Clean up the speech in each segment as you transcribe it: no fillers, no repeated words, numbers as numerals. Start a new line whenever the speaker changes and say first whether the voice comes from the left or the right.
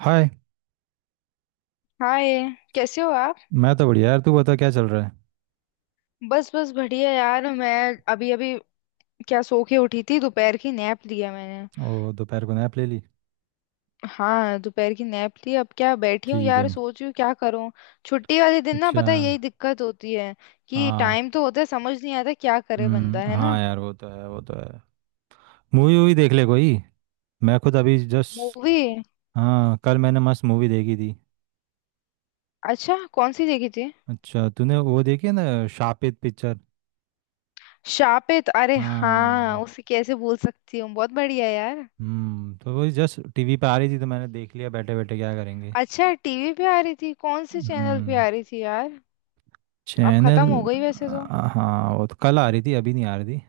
right: हाय।
left: Hi. कैसे हो आप।
right: मैं तो बढ़िया यार, तू बता क्या चल रहा
left: बस बस बढ़िया यार। मैं अभी अभी क्या सो के उठी थी, दोपहर की नैप लिया मैंने।
right: है? ओ दोपहर को नैप ले ली?
left: हाँ, दोपहर की नैप ली। अब क्या बैठी हूँ
right: ठीक है।
left: यार, सोच रही हूँ क्या करूँ। छुट्टी वाले दिन ना,
right: अच्छा।
left: पता है यही दिक्कत होती है कि
right: हाँ।
left: टाइम तो होता है, समझ नहीं आता क्या करे बंदा,
right: हम्म,
left: है
right: हाँ
left: ना।
right: यार, वो तो है वो तो है। मूवी वूवी देख ले कोई। मैं खुद अभी जस्ट।
left: मूवी।
right: हाँ कल मैंने मस्त मूवी देखी थी।
left: अच्छा, कौन सी देखी थी।
right: अच्छा तूने वो देखी है ना, शापित पिक्चर?
left: शापित, अरे हाँ,
right: हाँ।
left: उसे कैसे भूल सकती हूँ, बहुत बढ़िया यार।
right: तो वही जस्ट टीवी पे आ रही थी तो मैंने देख लिया, बैठे बैठे क्या करेंगे।
left: अच्छा, टीवी पे आ रही थी। कौन से चैनल पे
right: हम्म।
left: आ रही थी यार। अब
right: चैनल।
left: खत्म हो गई वैसे तो।
right: हाँ वो तो कल आ रही थी, अभी नहीं आ रही थी।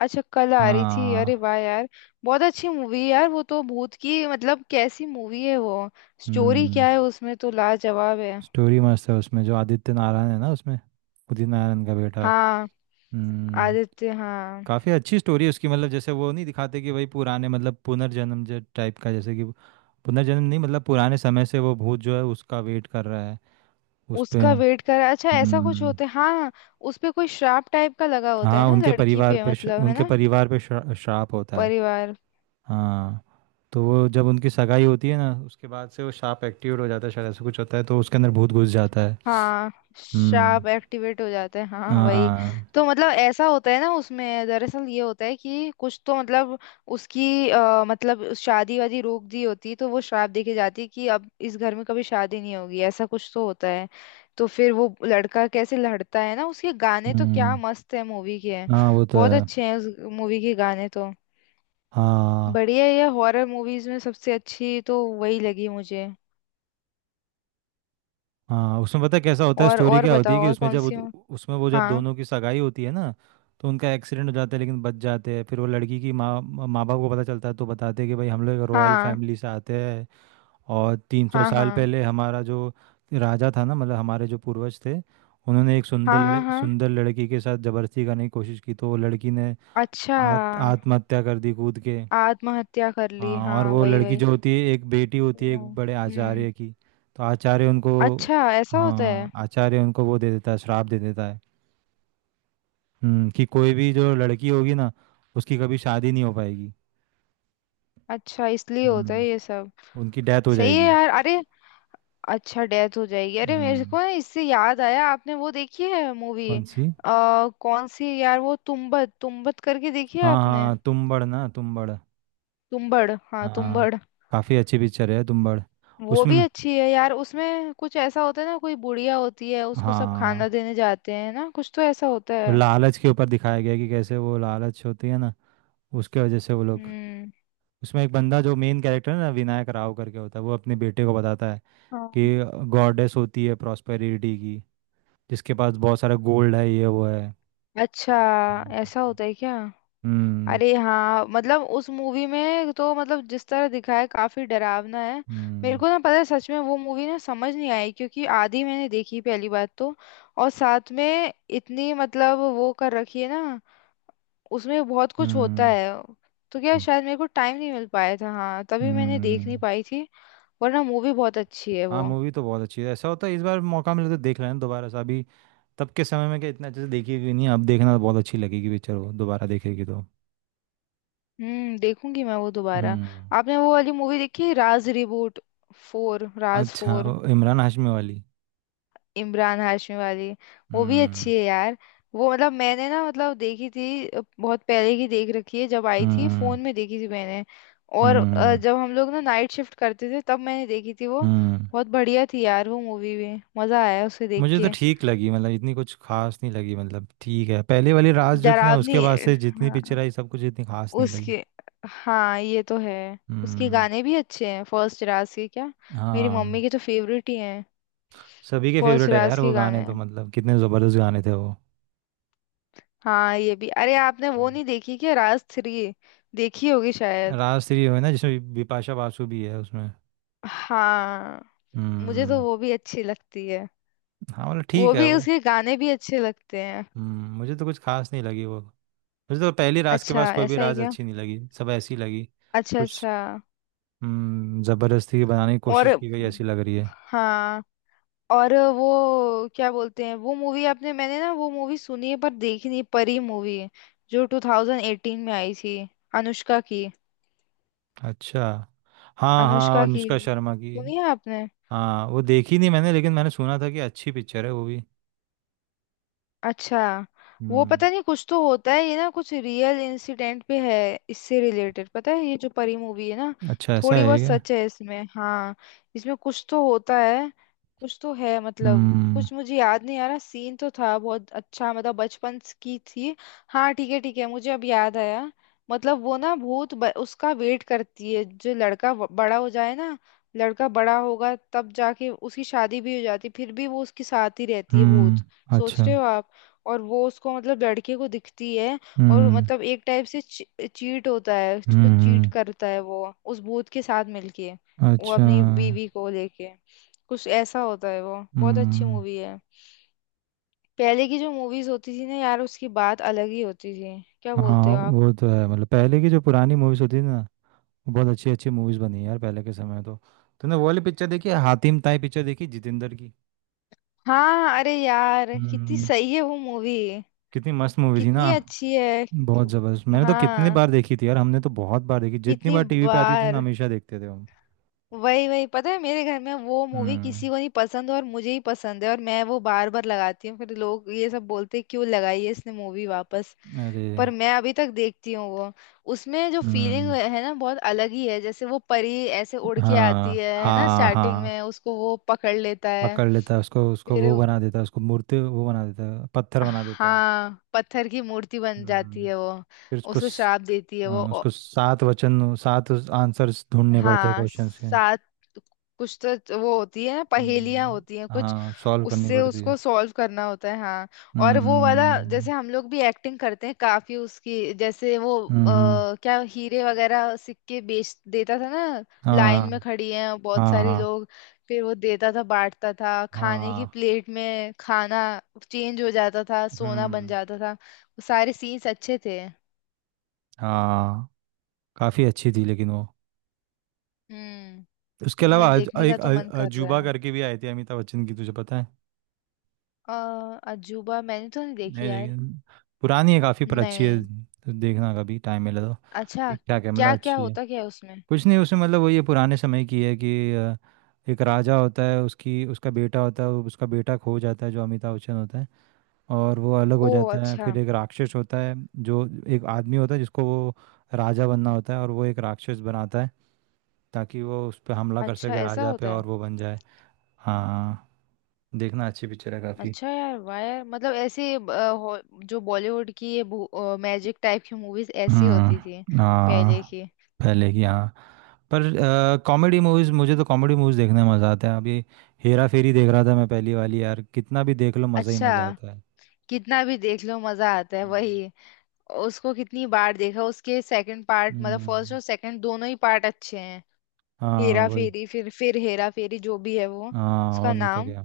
left: अच्छा, कल आ रही थी, अरे
right: हाँ।
left: वाह यार। बहुत अच्छी मूवी है यार वो तो। भूत की मतलब कैसी मूवी है वो। स्टोरी
right: हम्म
left: क्या है उसमें तो, लाजवाब है।
right: स्टोरी मस्त है उसमें, जो आदित्य नारायण है ना उसमें, उदित नारायण का बेटा।
left: हाँ,
right: हम्म।
left: आदित्य, हाँ।
right: काफ़ी अच्छी स्टोरी है उसकी, मतलब जैसे वो नहीं दिखाते कि वही पुराने, मतलब पुनर्जन्म जो टाइप का, जैसे कि पुनर्जन्म नहीं, मतलब पुराने समय से वो भूत जो है उसका वेट कर रहा है उस पे।
left: उसका वेट कर, अच्छा ऐसा कुछ
right: हम्म।
left: होता है, हाँ हाँ। उस पे कोई श्राप टाइप का लगा होता है
right: हाँ
left: ना लड़की पे, मतलब है
right: उनके
left: ना।
right: परिवार पे श्राप होता है।
left: परिवार।
right: हाँ। तो वो जब उनकी सगाई होती है ना, उसके बाद से वो श्राप एक्टिवेट हो जाता है शायद, ऐसा कुछ होता है तो उसके अंदर भूत घुस जाता है।
left: हाँ।
right: हम्म।
left: शार्प एक्टिवेट हो जाते हैं, हाँ वही।
right: हाँ।
left: तो मतलब ऐसा होता है ना उसमें। दरअसल ये होता है कि कुछ तो मतलब मतलब उस शादी वादी रोक दी होती तो वो श्राप देके जाती कि अब इस घर में कभी शादी नहीं होगी, ऐसा कुछ तो होता है। तो फिर वो लड़का कैसे लड़ता है ना। उसके गाने तो क्या
right: हम्म।
left: मस्त है मूवी के हैं।
right: हाँ वो तो
left: बहुत
right: है।
left: अच्छे हैं उस मूवी के गाने तो।
right: हाँ
left: बढ़िया है। ये हॉरर मूवीज में सबसे अच्छी तो वही लगी मुझे।
right: हाँ, उसमें पता है कैसा होता है, स्टोरी
left: और
right: क्या होती है
left: बताओ,
right: कि
left: और
right: उसमें
left: कौन
right: जब
left: सी हो।
right: उसमें वो जब
left: हाँ
right: दोनों की सगाई होती है ना, तो उनका एक्सीडेंट हो जाता है लेकिन बच जाते हैं, फिर वो लड़की की माँ माँ बाप को पता चलता है, तो बताते हैं कि भाई हम लोग रॉयल
left: हाँ
right: फैमिली से आते हैं और 300
left: हाँ।
right: साल
left: हाँ
right: पहले हमारा जो राजा था ना, मतलब हमारे जो पूर्वज थे, उन्होंने एक
left: हाँ हाँ हाँ।
right: सुंदर लड़की के साथ जबरदस्ती करने की कोशिश की तो वो लड़की ने
left: अच्छा,
right: आत्महत्या कर दी कूद के।
left: आत्महत्या कर ली,
right: हाँ। और
left: हाँ
right: वो
left: वही
right: लड़की
left: वही।
right: जो होती है एक बेटी होती है एक
left: तो
right: बड़े
left: हम्म।
right: आचार्य की, तो आचार्य उनको,
left: अच्छा ऐसा होता
right: हाँ
left: है।
right: आचार्य उनको वो दे देता है, श्राप दे देता है। कि कोई भी जो लड़की होगी ना, उसकी कभी शादी नहीं हो पाएगी।
left: अच्छा, इसलिए होता है ये
right: हम्म।
left: सब।
right: उनकी डेथ हो
left: सही है
right: जाएगी।
left: यार, अरे। अच्छा, डेथ हो जाएगी। अरे मेरे
right: हम्म।
left: को ना इससे याद आया, आपने वो देखी है मूवी।
right: कौन सी?
left: कौन सी यार, वो तुम्बड़ तुम्बड़ करके, देखी है
right: हाँ
left: आपने।
right: हाँ तुम्बड़ ना तुम्बड़,
left: तुम्बड़, हाँ
right: हाँ।
left: तुम्बड़।
right: काफ़ी अच्छी पिक्चर है तुम्बड़।
left: वो भी
right: उसमें
left: अच्छी है यार। उसमें कुछ ऐसा होता है ना, कोई बुढ़िया होती है, उसको सब खाना
right: हाँ,
left: देने जाते हैं ना, कुछ तो ऐसा होता है।
right: लालच के ऊपर दिखाया गया है कि कैसे वो लालच होती है ना, उसके वजह से वो लोग,
left: हम्म।
right: उसमें एक बंदा जो मेन कैरेक्टर है ना, विनायक राव करके होता है, वो अपने बेटे को बताता है
left: हाँ।
right: कि गॉडेस होती है प्रॉस्पेरिटी की, जिसके पास बहुत सारा गोल्ड है, ये वो है।
left: अच्छा
right: हम्म।
left: ऐसा होता है क्या।
right: हम्म।
left: अरे हाँ, मतलब उस मूवी में तो मतलब जिस तरह दिखाया है काफी डरावना है। मेरे
right: हम्म।
left: को ना पता है, सच में वो मूवी ना समझ नहीं आई, क्योंकि आधी मैंने देखी पहली बात तो। और साथ में इतनी मतलब वो कर रखी है ना, उसमें बहुत कुछ
right: हम्म।
left: होता है। तो क्या
right: हम्म,
left: शायद मेरे को टाइम नहीं मिल पाया था, हाँ तभी मैंने देख नहीं
right: हम्म।
left: पाई थी। वरना मूवी बहुत अच्छी है
right: हाँ
left: वो।
right: मूवी तो बहुत अच्छी है, ऐसा होता है इस बार मौका मिले तो देख लेना दोबारा से, अभी तब के समय में क्या इतना अच्छे से देखी भी नहीं, अब देखना तो बहुत अच्छी लगेगी पिक्चर, वो दोबारा देखेगी तो।
left: हम्म, देखूंगी मैं वो दोबारा।
right: हम्म।
left: आपने वो वाली मूवी देखी, राज रिबूट। फोर, राज
right: अच्छा
left: फोर।
right: वो इमरान हाशमी वाली।
left: इमरान हाशमी वाली। वो भी
right: हम्म।
left: अच्छी है यार। वो मतलब मैंने ना मतलब देखी थी, बहुत पहले की देख रखी है, जब आई थी
right: हम्म।
left: फोन में देखी थी मैंने। और
right: हम्म।
left: जब हम लोग ना नाइट शिफ्ट करते थे तब मैंने देखी थी वो।
right: हम्म
left: बहुत बढ़िया थी यार वो मूवी भी, मजा आया उसे देख
right: मुझे तो
left: के।
right: ठीक लगी, मतलब इतनी कुछ खास नहीं लगी, मतलब ठीक है, पहले वाली रास जो थी ना,
left: डरावनी।
right: उसके बाद से जितनी
left: हाँ।
right: पिक्चर आई सब कुछ इतनी खास नहीं लगी।
left: उसके। हाँ, ये तो है। उसके
right: हम्म।
left: गाने भी अच्छे हैं फर्स्ट राज के क्या। मेरी
right: हाँ
left: मम्मी के तो फेवरेट ही हैं।
right: सभी के
left: फर्स्ट
right: फेवरेट है
left: राज
right: यार
left: के
right: वो गाने
left: गाने।
right: तो, मतलब कितने ज़बरदस्त गाने थे वो।
left: हाँ, ये भी। अरे आपने वो
right: हम्म।
left: नहीं देखी क्या, राज थ्री। देखी होगी शायद।
right: राज 3 है ना, जिसमें बिपाशा बासु भी है उसमें।
left: हाँ। मुझे तो
right: हम्म।
left: वो भी अच्छी लगती है।
right: हाँ मतलब
left: वो
right: ठीक है
left: भी,
right: वो।
left: उसके गाने भी अच्छे लगते हैं।
right: मुझे तो कुछ खास नहीं लगी वो। मुझे तो पहली रास के
left: अच्छा,
right: बाद कोई भी
left: ऐसा है
right: राज
left: क्या।
right: अच्छी नहीं लगी, सब ऐसी लगी
left: अच्छा
right: कुछ।
left: अच्छा।
right: ज़बरदस्ती बनाने की
left: और।
right: कोशिश की गई ऐसी लग रही है।
left: हाँ। और वो क्या बोलते हैं वो मूवी, आपने, मैंने ना वो मूवी सुनी है पर देखी नहीं, परी मूवी, जो 2018 में आई थी, अनुष्का की।
right: अच्छा। हाँ हाँ
left: अनुष्का की
right: अनुष्का शर्मा की।
left: सुनी है आपने।
right: हाँ वो देखी नहीं मैंने, लेकिन मैंने सुना था कि अच्छी पिक्चर है वो भी।
left: अच्छा। वो
right: हम्म।
left: पता नहीं कुछ तो होता है ये ना, कुछ रियल इंसिडेंट पे है, इससे रिलेटेड, पता है ये जो परी मूवी है ना।
right: अच्छा ऐसा
left: थोड़ी
right: है
left: बहुत
right: क्या?
left: सच है इसमें, हाँ। इसमें कुछ तो होता है। कुछ तो है, मतलब
right: हम्म।
left: कुछ मुझे याद नहीं आ रहा। सीन तो था बहुत अच्छा, मतलब बचपन की थी। हाँ ठीक है ठीक है, मुझे अब याद आया। मतलब वो ना भूत, उसका वेट करती है जो लड़का बड़ा हो जाए ना। लड़का बड़ा होगा तब जाके, उसकी शादी भी हो जाती फिर भी वो उसके साथ ही रहती है भूत।
right: हम्म।
left: सोच
right: अच्छा।
left: रहे हो आप। और वो उसको मतलब लड़के को दिखती है। और
right: हम्म।
left: मतलब एक टाइप से चीट होता है, उसको चीट
right: हम्म।
left: करता है वो उस भूत के साथ मिलके। वो
right: अच्छा।
left: अपनी बीवी को लेके। कुछ ऐसा होता है, वो बहुत अच्छी
right: हम्म।
left: मूवी है। पहले की जो मूवीज होती थी ना यार, उसकी बात अलग ही होती थी, क्या बोलते
right: हाँ
left: हो आप।
right: वो तो है, मतलब पहले की जो पुरानी मूवीज होती थी ना, वो बहुत अच्छी अच्छी मूवीज बनी है यार, पहले के समय तो। तूने वो वाली पिक्चर देखी है, हातिम ताई पिक्चर, देखी जितेंद्र की?
left: हाँ, अरे यार कितनी
right: हम्म।
left: सही है वो मूवी।
right: कितनी मस्त मूवी थी ना।
left: कितनी अच्छी है।
right: बहुत जबरदस्त, मैंने तो कितनी
left: हाँ।
right: बार देखी थी यार, हमने तो बहुत बार देखी, जितनी
left: कितनी
right: बार टीवी पे आती थी ना,
left: बार।
right: हमेशा देखते थे हम।
left: वही वही, पता है मेरे घर में वो मूवी
right: हम्म।
left: किसी को नहीं पसंद, और मुझे ही पसंद है, और मैं वो बार बार लगाती हूँ, फिर लोग ये सब बोलते हैं, क्यों लगाई है इसने मूवी वापस।
right: अरे।
left: पर मैं अभी तक देखती हूँ वो। उसमें जो फीलिंग
right: हम्म।
left: है ना बहुत अलग ही है। जैसे वो परी ऐसे उड़ के आती
right: हाँ
left: है ना,
right: हाँ
left: स्टार्टिंग में,
right: हाँ।
left: उसको वो पकड़ लेता है।
right: पकड़ लेता है उसको, उसको
left: फिर
right: वो
left: वो।
right: बना देता है, उसको मूर्ति वो बना देता है, पत्थर बना देता है।
left: हाँ, पत्थर की मूर्ति बन जाती
right: हम्म।
left: है वो।
right: फिर उसको
left: उसको श्राप देती है वो।
right: हाँ, उसको सात वचन सात आंसर्स ढूंढने पड़ते हैं
left: हाँ
right: क्वेश्चंस के।
left: सात। कुछ तो वो होती है, पहेलियां होती हैं
right: हम्म।
left: कुछ।
right: हाँ सॉल्व करनी
left: उससे
right: पड़ती है।
left: उसको सॉल्व करना होता है, हाँ। और वो वाला जैसे
right: हम्म।
left: हम लोग भी एक्टिंग करते हैं काफी उसकी, जैसे वो
right: हम्म।
left: क्या हीरे वगैरह सिक्के बेच देता था ना। लाइन
right: हाँ।
left: में खड़ी हैं और बहुत
right: हाँ।
left: सारी
right: हाँ।
left: लोग। फिर वो देता था बांटता था, खाने की
right: हाँ।
left: प्लेट में खाना। चेंज हो जाता था, सोना बन
right: हम्म।
left: जाता था, वो सारे सीन्स अच्छे थे।
right: हाँ काफ़ी अच्छी थी लेकिन वो।
left: हम्म।
right: उसके अलावा
left: मैं देखने का
right: एक
left: तो मन कर रहा
right: अजूबा
left: है।
right: करके भी आई थी, अमिताभ बच्चन की, तुझे पता है?
left: अ, अजूबा मैंने तो नहीं देखी
right: नहीं
left: यार।
right: लेकिन पुरानी है काफ़ी, पर अच्छी है
left: नहीं।
right: तो देखना कभी टाइम मिले तो।
left: अच्छा,
right: ठीक ठाक है, मतलब
left: क्या क्या
right: अच्छी है।
left: होता क्या है उसमें।
right: कुछ नहीं उसमें, मतलब वही है, पुराने समय की है कि एक राजा होता है, उसकी उसका बेटा होता है, उसका बेटा खो जाता है जो अमिताभ बच्चन होता है, और वो अलग हो
left: ओ
right: जाता है,
left: अच्छा।
right: फिर एक राक्षस होता है, जो एक आदमी होता है जिसको वो राजा बनना होता है और वो एक राक्षस बनाता है ताकि वो उस पर हमला कर
left: अच्छा
right: सके,
left: ऐसा
right: राजा पे,
left: होता है।
right: और वो बन जाए। हाँ। देखना अच्छी पिक्चर है काफी।
left: अच्छा यार, वाह यार। मतलब ऐसे जो बॉलीवुड की ये मैजिक टाइप की मूवीज ऐसी होती थी।
right: हम्म। हाँ
left: पहले की।
right: पहले की। हाँ पर कॉमेडी
left: हम्म।
right: मूवीज, मुझे तो कॉमेडी मूवीज देखने में मज़ा आता है अभी, हेरा फेरी देख रहा था मैं पहली वाली, यार कितना भी देख लो मज़ा ही
left: अच्छा।
right: मज़ा आता है।
left: कितना भी देख लो मजा आता है,
right: हम्म।
left: वही। उसको कितनी बार देखा। उसके सेकंड पार्ट, मतलब फर्स्ट
right: हम्म,
left: और सेकंड दोनों ही पार्ट अच्छे हैं।
right: हाँ
left: हेरा
right: वही,
left: फेरी, फिर हेरा फेरी, जो भी है वो।
right: हाँ
left: उसका
right: और नहीं तो
left: नाम।
right: क्या।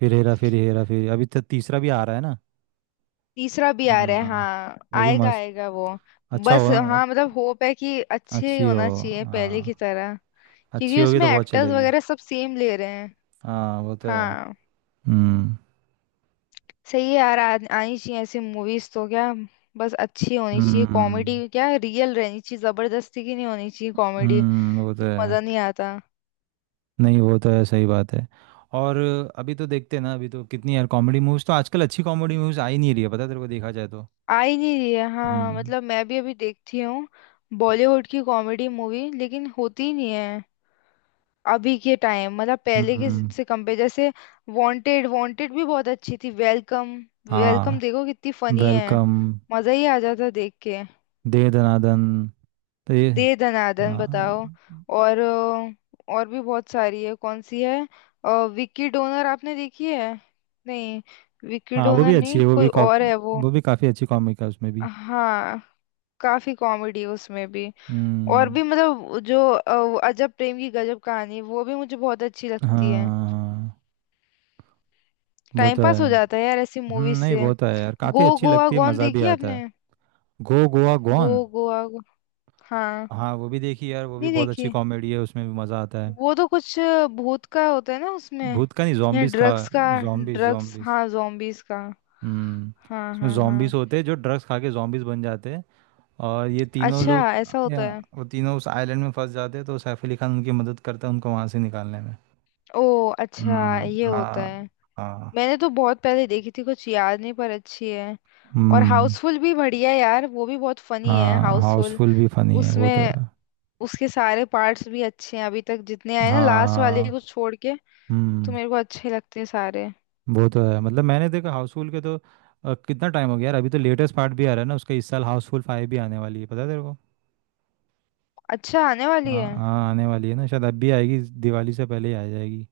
right: फिर हेरा फेरी हेरा फेरी, अभी तो तीसरा भी आ रहा है ना।
left: तीसरा भी आ रहा है,
right: हाँ
left: हाँ
right: वो भी
left: आएगा
right: मस्त,
left: आएगा वो।
right: अच्छा हो
left: बस
right: ना,
left: हाँ, मतलब होप है कि अच्छे ही
right: अच्छी हो।
left: होना चाहिए पहले की
right: हाँ।
left: तरह।
right: अच्छी
left: क्योंकि
right: होगी
left: उसमें
right: तो बहुत
left: एक्टर्स
right: चलेगी।
left: वगैरह सब सेम ले रहे हैं।
right: हाँ वो तो है।
left: हाँ।
right: हम्म।
left: सही है यार, आनी चाहिए ऐसी मूवीज तो क्या। बस अच्छी होनी चाहिए कॉमेडी,
right: हम्म।
left: क्या रियल रहनी चाहिए, जबरदस्ती की नहीं होनी चाहिए कॉमेडी।
right: वो तो है।
left: मजा नहीं आता।
right: नहीं वो तो है, सही बात है। और अभी तो देखते हैं ना, अभी तो कितनी यार कॉमेडी मूवीज, तो आजकल अच्छी कॉमेडी मूवीज आ ही नहीं रही है पता है तेरे को, देखा जाए तो।
left: आ ही नहीं रही है, हाँ,
right: हम्म।
left: मतलब मैं भी अभी देखती हूँ बॉलीवुड की कॉमेडी मूवी, लेकिन होती ही नहीं है अभी के टाइम, मतलब पहले के
right: हम्म।
left: से कंपेयर। जैसे वांटेड, वांटेड भी बहुत अच्छी थी, वेलकम।
right: हाँ
left: वेलकम देखो कितनी फनी है,
right: वेलकम
left: मजा ही आ जाता देख के।
right: दे दनादन तो ये,
left: दे दनादन बताओ।
right: हाँ।
left: और और भी बहुत सारी है, कौन सी है। अ, विक्की डोनर आपने देखी है। नहीं, विक्की
right: हाँ वो भी
left: डोनर
right: अच्छी
left: नहीं
right: है, वो
left: कोई
right: भी कॉप,
left: और है वो।
right: वो भी काफ़ी अच्छी कॉमिक है उसमें भी।
left: हाँ, काफी कॉमेडी है उसमें भी। और
right: हम्म।
left: भी मतलब जो अजब प्रेम की गजब कहानी, वो भी मुझे बहुत अच्छी लगती है।
right: हाँ वो
left: टाइम
right: तो
left: पास
right: है।
left: हो जाता है यार ऐसी मूवीज
right: नहीं
left: से।
right: वो तो है यार, काफ़ी
left: गो
right: अच्छी
left: गोवा
right: लगती है,
left: गॉन
right: मज़ा भी
left: देखी है
right: आता है।
left: आपने।
right: Go Goa
left: go
right: gone.
left: Goa go... हाँ।
right: हाँ वो भी देखी यार, वो भी
left: नहीं
right: बहुत अच्छी
left: देखी।
right: कॉमेडी है उसमें भी मज़ा आता है।
left: वो तो कुछ भूत का होता है ना उसमें,
right: भूत का नहीं
left: या
right: zombies का।
left: ड्रग्स का।
right: zombies
left: drugs,
right: zombies।
left: हाँ zombies का।
right: हम्म।
left: हाँ
right: उसमें
left: हाँ
right: zombies
left: हाँ।
right: होते हैं जो ड्रग्स खा के zombies बन जाते हैं, और ये तीनों
left: अच्छा
right: लोग
left: ऐसा होता
right: या
left: है।
right: वो तीनों उस आइलैंड में फंस जाते हैं, तो सैफ अली खान उनकी मदद करता है उनको वहां से निकालने में।
left: ओ अच्छा,
right: हम्म।
left: ये होता
right: हाँ।
left: है।
right: हाँ।
left: मैंने तो बहुत पहले देखी थी, कुछ याद नहीं पर अच्छी है। और
right: हम्म।
left: हाउसफुल भी बढ़िया है यार, वो भी बहुत फनी है
right: हाँ
left: हाउसफुल।
right: हाउसफुल भी फनी है, वो तो
left: उसमें
right: है।
left: उसके सारे पार्ट्स भी अच्छे हैं अभी तक जितने आए ना, लास्ट वाले
right: हाँ।
left: को छोड़ के। तो
right: हम्म
left: मेरे को अच्छे लगते हैं सारे।
right: वो तो है, मतलब मैंने देखा हाउसफुल के तो कितना टाइम हो गया यार, अभी तो लेटेस्ट पार्ट भी आ रहा है ना उसका इस साल, हाउसफुल 5 भी आने वाली है, पता है तेरे को?
left: अच्छा, आने वाली
right: हाँ
left: है।
right: हाँ आने वाली है ना, शायद अब भी आएगी, दिवाली से पहले ही आ जाएगी।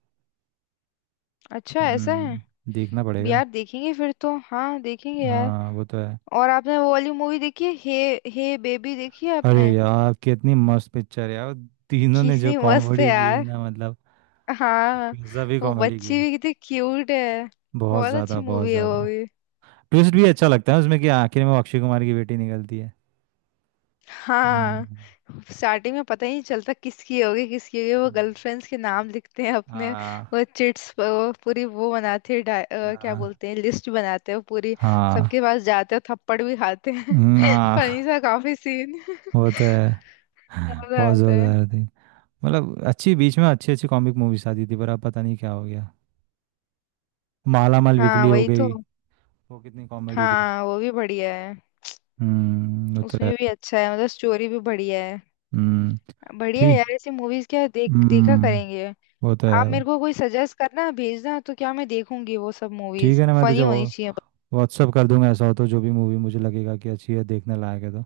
left: अच्छा, ऐसा है।
right: देखना पड़ेगा।
left: यार देखेंगे फिर तो, हाँ देखेंगे यार।
right: हाँ वो तो है।
left: और आपने वो वाली मूवी देखी है, हे हे बेबी, देखी है
right: अरे
left: आपने।
right: यार कितनी मस्त पिक्चर है यार, तीनों ने जो
left: किसी मस्त है
right: कॉमेडी की है
left: यार।
right: ना, मतलब
left: हाँ।
right: गजब ही
left: वो
right: कॉमेडी की
left: बच्ची
right: है।
left: भी कितनी क्यूट है।
right: बहुत
left: बहुत
right: ज़्यादा
left: अच्छी
right: बहुत
left: मूवी है वो।
right: ज़्यादा। ट्विस्ट भी अच्छा लगता है उसमें, कि आखिर में अक्षय कुमार की बेटी निकलती है।
left: हाँ,
right: हम्म,
left: स्टार्टिंग में पता ही नहीं चलता किसकी होगी, किसकी होगी, वो
right: हम्म,
left: गर्लफ्रेंड्स के नाम लिखते हैं अपने। वो
right: हाँ
left: चिट्स वो पूरी वो बनाते हैं, क्या
right: हाँ
left: बोलते हैं, लिस्ट बनाते हैं वो पूरी।
right: हाँ,
left: सबके पास जाते हैं, थप्पड़ भी खाते हैं फनी
right: हाँ
left: सा काफी सीन
right: वो तो है,
left: मजा
right: बहुत
left: आता है।
right: जोरदार थी। मतलब अच्छी बीच में अच्छी अच्छी कॉमिक मूवीज आती थी, पर अब पता नहीं क्या हो गया। माला माल
left: हाँ
right: वीकली हो
left: वही तो।
right: गई। वो कितनी कॉमेडी थी।
left: हाँ वो भी बढ़िया है।
right: वो तो है।
left: उसमें भी अच्छा है, मतलब स्टोरी भी बढ़िया है।
right: हम्म
left: बढ़िया है
right: ठीक।
left: यार, ऐसी मूवीज क्या देख देखा
right: हम्म
left: करेंगे।
right: वो तो
left: आप
right: है।
left: मेरे को कोई सजेस्ट करना, भेजना, तो क्या मैं देखूंगी वो सब।
right: ठीक
left: मूवीज
right: है ना, मैं तुझे
left: फनी होनी चाहिए।
right: व्हाट्सअप कर दूंगा ऐसा हो तो, जो भी मूवी मुझे लगेगा कि अच्छी है देखने लायक है तो।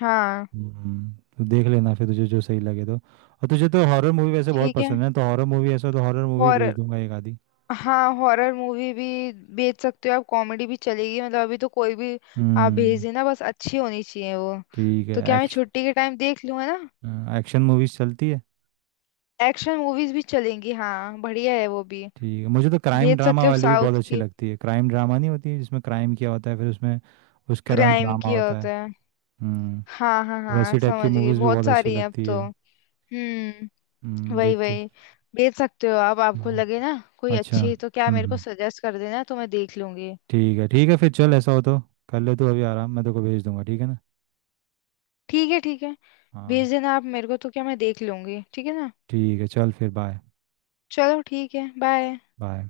left: हाँ।
right: हम्म, तो देख लेना फिर, तुझे जो सही लगे तो, और तुझे तो हॉरर मूवी वैसे बहुत
left: ठीक है।
right: पसंद है, तो हॉरर मूवी ऐसा हो तो हॉरर मूवी भेज
left: हॉरर।
right: दूंगा एक आधी।
left: हाँ, हॉरर मूवी भी भेज सकते हो आप, कॉमेडी भी चलेगी, मतलब अभी तो कोई भी। आप भेज
right: हम्म,
left: देना, बस अच्छी होनी चाहिए वो,
right: ठीक है।
left: तो क्या मैं छुट्टी के टाइम देख लूँ, है ना।
right: एक्शन एक्शन मूवीज चलती है।
left: एक्शन मूवीज भी चलेंगी, हाँ बढ़िया है वो भी।
right: ठीक है, मुझे तो क्राइम
left: भेज
right: ड्रामा
left: सकते हो आप
right: वाली भी बहुत
left: साउथ
right: अच्छी
left: की,
right: लगती है, क्राइम ड्रामा नहीं होती है जिसमें क्राइम किया होता है, फिर उसमें उसके अराउंड
left: क्राइम
right: ड्रामा
left: की
right: होता है।
left: होता है।
right: हम्म।
left: हाँ हाँ हाँ
right: वैसी टाइप की
left: समझ गई,
right: मूवीज भी
left: बहुत
right: बहुत अच्छी
left: सारी हैं अब
right: लगती
left: तो।
right: है।
left: हम्म, वही
right: देखते।
left: वही। भेज सकते हो आप, आपको
right: हाँ।
left: लगे ना कोई
right: अच्छा।
left: अच्छी, तो क्या मेरे को
right: हम्म।
left: सजेस्ट कर देना, तो मैं देख लूंगी।
right: ठीक है फिर चल ऐसा हो तो कर ले तू अभी आराम, मैं तेरे को भेज दूंगा ठीक है ना।
left: ठीक है ठीक है,
right: हाँ
left: भेज देना आप मेरे को, तो क्या मैं देख लूंगी, ठीक है ना।
right: ठीक है, चल फिर, बाय।
left: चलो ठीक है, बाय।
right: बाय।